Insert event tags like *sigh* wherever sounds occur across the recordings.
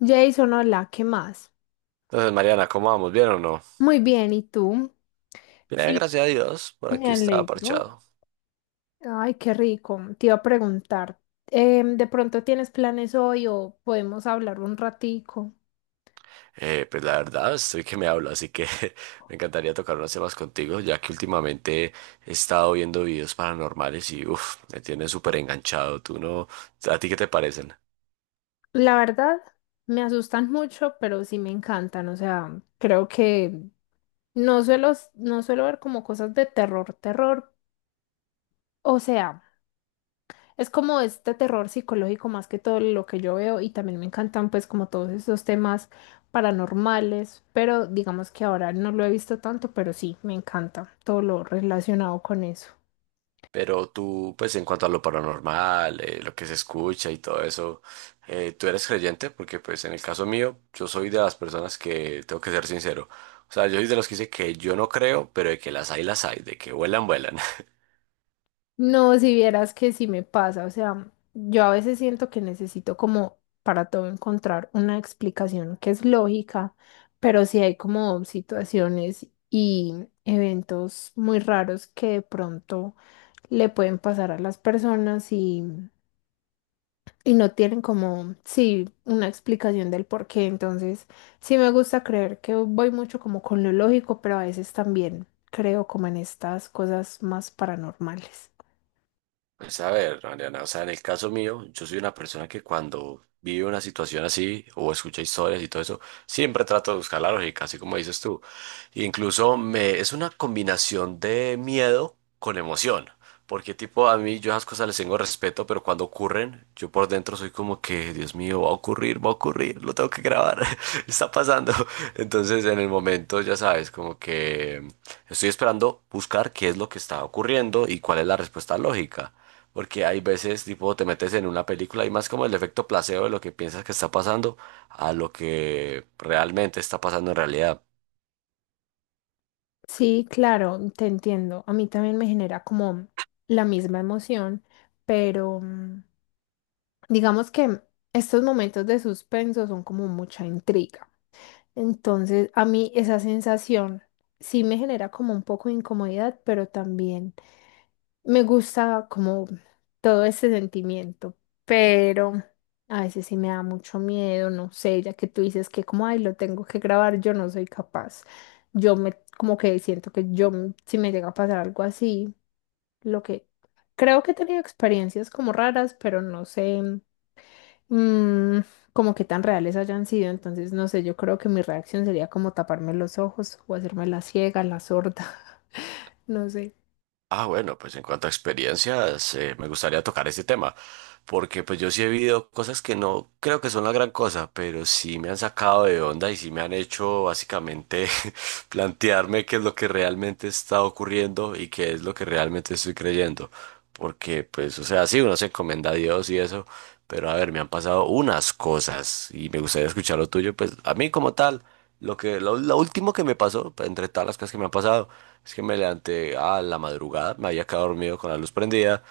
Jason, hola, ¿qué más? Entonces, Mariana, ¿cómo vamos? ¿Bien o no? Muy bien, ¿y tú? Bien, Sí, gracias a Dios, por me aquí estaba alegro. parchado. Ay, qué rico. Te iba a preguntar, ¿de pronto tienes planes hoy o podemos hablar un ratico? Pues la verdad, estoy que me hablo, así que *laughs* me encantaría tocar unos temas contigo, ya que últimamente he estado viendo videos paranormales y uff, me tienes súper enganchado. ¿Tú no? ¿A ti qué te parecen? La verdad, me asustan mucho, pero sí me encantan. O sea, creo que no suelo ver como cosas de terror, terror. O sea, es como este terror psicológico más que todo lo que yo veo y también me encantan pues como todos esos temas paranormales, pero digamos que ahora no lo he visto tanto, pero sí, me encanta todo lo relacionado con eso. Pero tú, pues en cuanto a lo paranormal, lo que se escucha y todo eso, ¿tú eres creyente? Porque pues en el caso mío, yo soy de las personas que, tengo que ser sincero, o sea, yo soy de los que dice que yo no creo, pero de que las hay, de que vuelan, vuelan. No, si vieras que sí me pasa, o sea, yo a veces siento que necesito como para todo encontrar una explicación que es lógica, pero sí hay como situaciones y eventos muy raros que de pronto le pueden pasar a las personas y no tienen como, sí, una explicación del por qué. Entonces, sí me gusta creer que voy mucho como con lo lógico, pero a veces también creo como en estas cosas más paranormales. Pues a ver, Mariana, o sea, en el caso mío, yo soy una persona que cuando vive una situación así o escucha historias y todo eso, siempre trato de buscar la lógica, así como dices tú. Incluso me, es una combinación de miedo con emoción, porque tipo a mí yo esas cosas les tengo respeto, pero cuando ocurren, yo por dentro soy como que, Dios mío, va a ocurrir, lo tengo que grabar, *laughs* está pasando. Entonces en el momento, ya sabes, como que estoy esperando buscar qué es lo que está ocurriendo y cuál es la respuesta lógica. Porque hay veces, tipo, te metes en una película y más como el efecto placebo de lo que piensas que está pasando a lo que realmente está pasando en realidad. Sí, claro, te entiendo. A mí también me genera como la misma emoción, pero digamos que estos momentos de suspenso son como mucha intriga. Entonces, a mí esa sensación sí me genera como un poco de incomodidad, pero también me gusta como todo ese sentimiento, pero a veces sí me da mucho miedo, no sé, ya que tú dices que como, ay, lo tengo que grabar, yo no soy capaz. Yo me, como que siento que si me llega a pasar algo así, lo que creo que he tenido experiencias como raras, pero no sé mm, como que tan reales hayan sido, entonces no sé, yo creo que mi reacción sería como taparme los ojos o hacerme la ciega, la sorda, *laughs* no sé. Ah, bueno, pues en cuanto a experiencias, me gustaría tocar ese tema, porque pues yo sí he vivido cosas que no creo que son la gran cosa, pero sí me han sacado de onda y sí me han hecho básicamente *laughs* plantearme qué es lo que realmente está ocurriendo y qué es lo que realmente estoy creyendo, porque pues, o sea, sí, uno se encomienda a Dios y eso, pero a ver, me han pasado unas cosas y me gustaría escuchar lo tuyo, pues a mí como tal. Lo último que me pasó, pues, entre todas las cosas que me han pasado, es que me levanté a la madrugada, me había quedado dormido con la luz prendida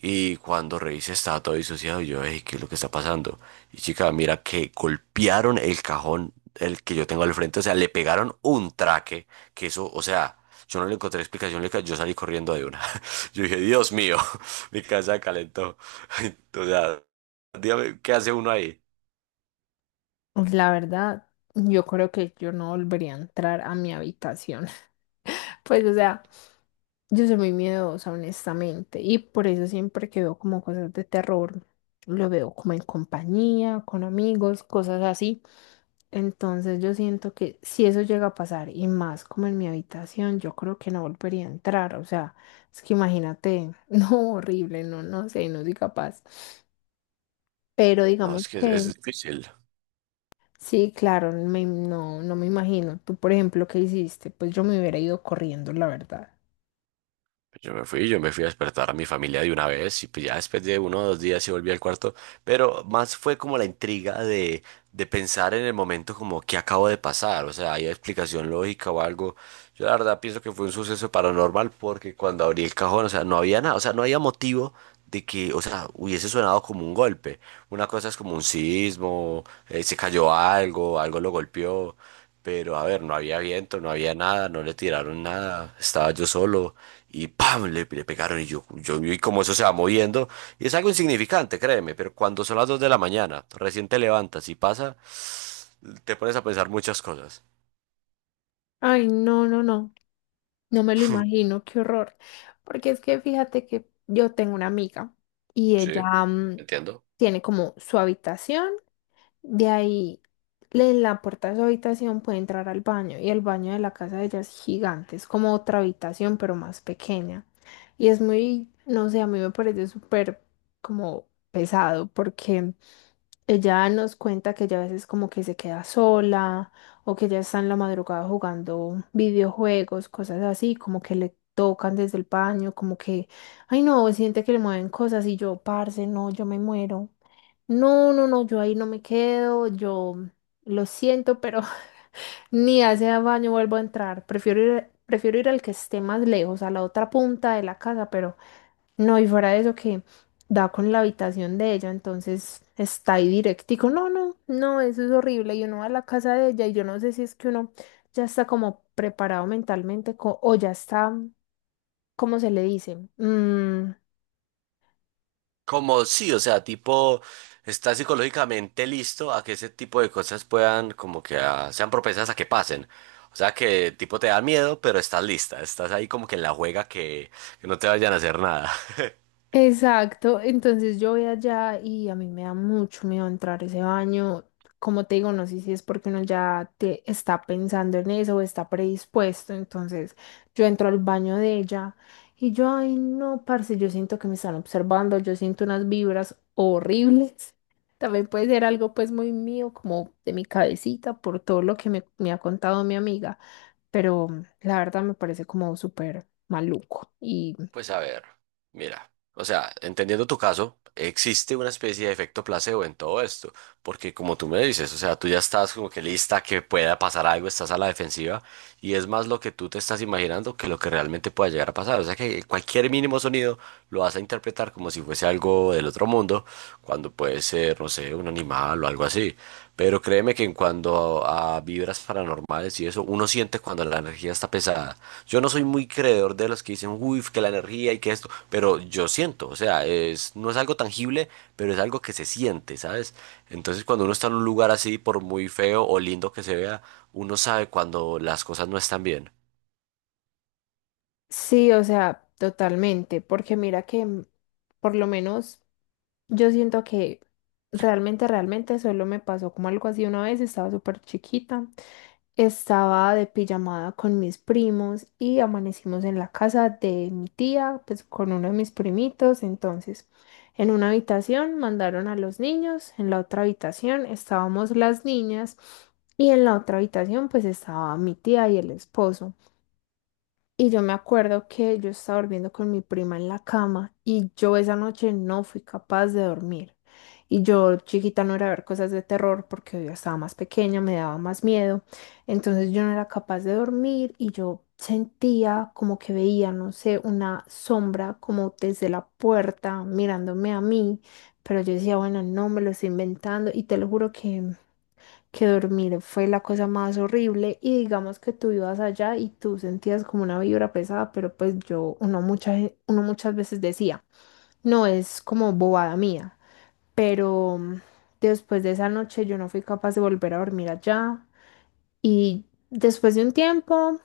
y cuando revisé estaba todo disociado y yo, hey, ¿qué es lo que está pasando? Y chica, mira que golpearon el cajón, el que yo tengo al frente, o sea, le pegaron un traque, que eso, o sea, yo no le encontré explicación, yo salí corriendo de una. *laughs* Yo dije, Dios mío, *laughs* mi casa calentó. *laughs* O sea, dígame, ¿qué hace uno ahí? La verdad, yo creo que yo no volvería a entrar a mi habitación. *laughs* Pues, o sea, yo soy muy miedosa, honestamente, y por eso siempre que veo como cosas de terror, lo veo como en compañía, con amigos, cosas así. Entonces yo siento que si eso llega a pasar y más como en mi habitación, yo creo que no volvería a entrar. O sea, es que imagínate, *laughs* no, horrible, no, no sé, no soy capaz. Pero No, es digamos que es que es difícil. sí, claro, me- no, no me imagino. Tú, por ejemplo, ¿qué hiciste? Pues yo me hubiera ido corriendo, la verdad. Pues yo me fui, yo me fui a despertar a mi familia de una vez y pues ya después de 1 o 2 días sí volví al cuarto, pero más fue como la intriga de, pensar en el momento como qué acabo de pasar, o sea, hay explicación lógica o algo. Yo la verdad pienso que fue un suceso paranormal porque cuando abrí el cajón, o sea, no había nada, o sea, no había motivo de que, o sea, hubiese sonado como un golpe. Una cosa es como un sismo, se cayó algo, algo lo golpeó, pero a ver, no había viento, no había nada, no le tiraron nada, estaba yo solo. Y ¡pam! Le pegaron y yo vi cómo eso se va moviendo. Y es algo insignificante, créeme, pero cuando son las 2 de la mañana, recién te levantas y pasa, te pones a pensar muchas cosas. Ay, no, no, no, no me lo imagino, qué horror. Porque es que fíjate que yo tengo una amiga y ella Sí, entiendo. tiene como su habitación. De ahí, le- la puerta de su habitación puede entrar al baño y el baño de la casa de ella es gigante, es como otra habitación pero más pequeña. Y es muy, no sé, a mí me parece súper como pesado porque ella nos cuenta que ella a veces como que se queda sola o que ella está en la madrugada jugando videojuegos, cosas así, como que le tocan desde el baño, como que, ay no, siente que le mueven cosas y yo, parce, no, yo me muero. No, no, no, yo ahí no me quedo, yo lo siento, pero *laughs* ni a ese baño vuelvo a entrar. Prefiero ir al que esté más lejos, a la otra punta de la casa, pero no, y fuera de eso que da con la habitación de ella, entonces está ahí directico. No, no, no, eso es horrible. Y uno va a la casa de ella y yo no sé si es que uno ya está como preparado mentalmente o ya está, ¿cómo se le dice? Mm, Como sí, o sea, tipo, estás psicológicamente listo a que ese tipo de cosas puedan, como que ah, sean propensas a que pasen. O sea, que tipo te da miedo, pero estás lista, estás ahí como que en la juega que, no te vayan a hacer nada. *laughs* exacto, entonces yo voy allá y a mí me da mucho miedo entrar a ese baño. Como te digo, no sé si es porque uno ya te está pensando en eso o está predispuesto. Entonces yo entro al baño de ella y yo, ay, no, parce, yo siento que me están observando, yo siento unas vibras horribles. También puede ser algo pues muy mío, como de mi cabecita, por todo lo que me ha contado mi amiga, pero la verdad me parece como súper maluco. Pues a ver, mira, o sea, entendiendo tu caso, existe una especie de efecto placebo en todo esto, porque como tú me dices, o sea, tú ya estás como que lista a que pueda pasar algo, estás a la defensiva, y es más lo que tú te estás imaginando que lo que realmente pueda llegar a pasar. O sea que cualquier mínimo sonido lo vas a interpretar como si fuese algo del otro mundo, cuando puede ser, no sé, un animal o algo así. Pero créeme que en cuanto a, vibras paranormales y eso, uno siente cuando la energía está pesada. Yo no soy muy creedor de los que dicen, uy, que la energía y que esto, pero yo siento, o sea, es, no es algo tangible, pero es algo que se siente, ¿sabes? Entonces cuando uno está en un lugar así, por muy feo o lindo que se vea, uno sabe cuando las cosas no están bien. Sí, o sea, totalmente, porque mira que por lo menos yo siento que realmente, realmente solo me pasó como algo así una vez, estaba súper chiquita, estaba de pijamada con mis primos y amanecimos en la casa de mi tía, pues con uno de mis primitos, entonces en una habitación mandaron a los niños, en la otra habitación estábamos las niñas y en la otra habitación pues estaba mi tía y el esposo. Y yo me acuerdo que yo estaba durmiendo con mi prima en la cama y yo esa noche no fui capaz de dormir. Y yo chiquita no era ver cosas de terror porque yo estaba más pequeña, me daba más miedo. Entonces yo no era capaz de dormir y yo sentía como que veía, no sé, una sombra como desde la puerta mirándome a mí. Pero yo decía, bueno, no me lo estoy inventando y te lo juro que dormir fue la cosa más horrible y digamos que tú ibas allá y tú sentías como una vibra pesada, pero pues yo, uno, mucha, uno muchas veces decía, no es como bobada mía, pero después de esa noche yo no fui capaz de volver a dormir allá y después de un tiempo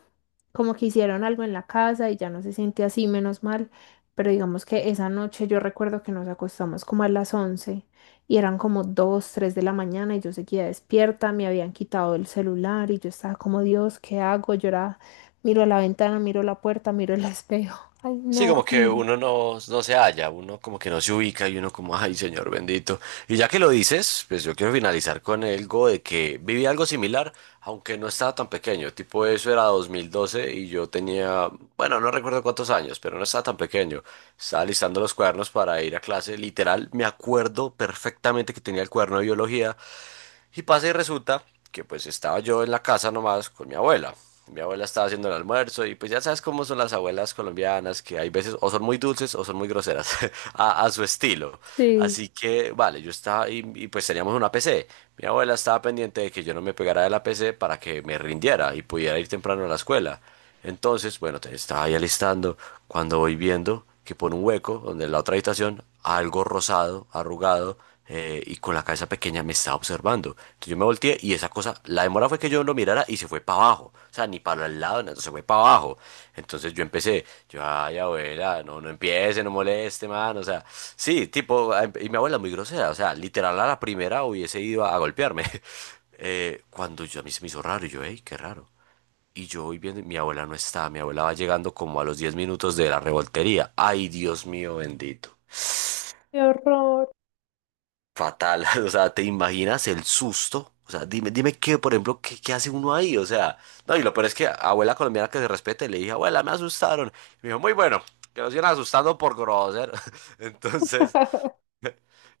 como que hicieron algo en la casa y ya no se siente así, menos mal, pero digamos que esa noche yo recuerdo que nos acostamos como a las 11 y eran como 2 3 de la mañana y yo seguía despierta, me habían quitado el celular y yo estaba como, Dios, ¿qué hago? Yo era, miro a la ventana, miro la puerta, miro el *laughs* espejo. Ay, Sí, no, como que horrible. uno no, no se halla, uno como que no se ubica y uno como, ay, señor bendito. Y ya que lo dices, pues yo quiero finalizar con algo de que viví algo similar, aunque no estaba tan pequeño. Tipo, eso era 2012 y yo tenía, bueno, no recuerdo cuántos años, pero no estaba tan pequeño. Estaba listando los cuadernos para ir a clase. Literal, me acuerdo perfectamente que tenía el cuaderno de biología. Y pasa y resulta que pues estaba yo en la casa nomás con mi abuela. Mi abuela estaba haciendo el almuerzo y pues ya sabes cómo son las abuelas colombianas, que hay veces o son muy dulces o son muy groseras *laughs* a su estilo. Sí. Así que, vale, yo estaba pues teníamos una PC. Mi abuela estaba pendiente de que yo no me pegara de la PC para que me rindiera y pudiera ir temprano a la escuela. Entonces, bueno, estaba ahí alistando cuando voy viendo que por un hueco, donde en la otra habitación, algo rosado, arrugado, y con la cabeza pequeña me estaba observando. Entonces yo me volteé y esa cosa, la demora fue que yo lo mirara y se fue para abajo. O sea, ni para el lado, no, se fue para abajo. Entonces yo empecé, yo, ay, abuela, no, no empiece, no moleste, man. O sea, sí, tipo, y mi abuela muy grosera. O sea, literal a la primera hubiese ido a golpearme. *laughs* Cuando yo a mí se me hizo raro, y yo, hey, qué raro. Y yo voy viendo, y mi abuela no está, mi abuela va llegando como a los 10 minutos de la revoltería. Ay, Dios mío bendito. Qué horror. Fatal, *laughs* o sea, ¿te imaginas el susto? O sea, dime, dime qué, por ejemplo, qué hace uno ahí, o sea, no, y lo peor es que abuela colombiana que se respete, le dije, abuela, me asustaron. Y me dijo, muy bueno, que nos iban asustando por grosero. *laughs* Entonces, *laughs*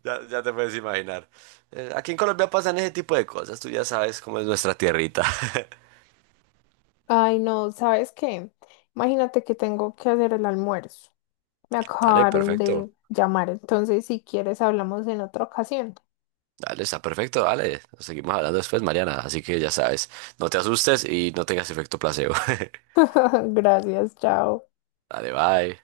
ya, ya te puedes imaginar. Aquí en Colombia pasan ese tipo de cosas, tú ya sabes cómo es nuestra tierrita. Ay, no, ¿sabes qué? Imagínate que tengo que hacer el almuerzo. Me *laughs* Dale, acabaron de perfecto. llamar, entonces si quieres hablamos en otra ocasión. Dale, está perfecto, dale. Nos seguimos hablando después, Mariana. Así que ya sabes, no te asustes y no tengas efecto placebo. *laughs* *laughs* Gracias, chao. Dale, bye.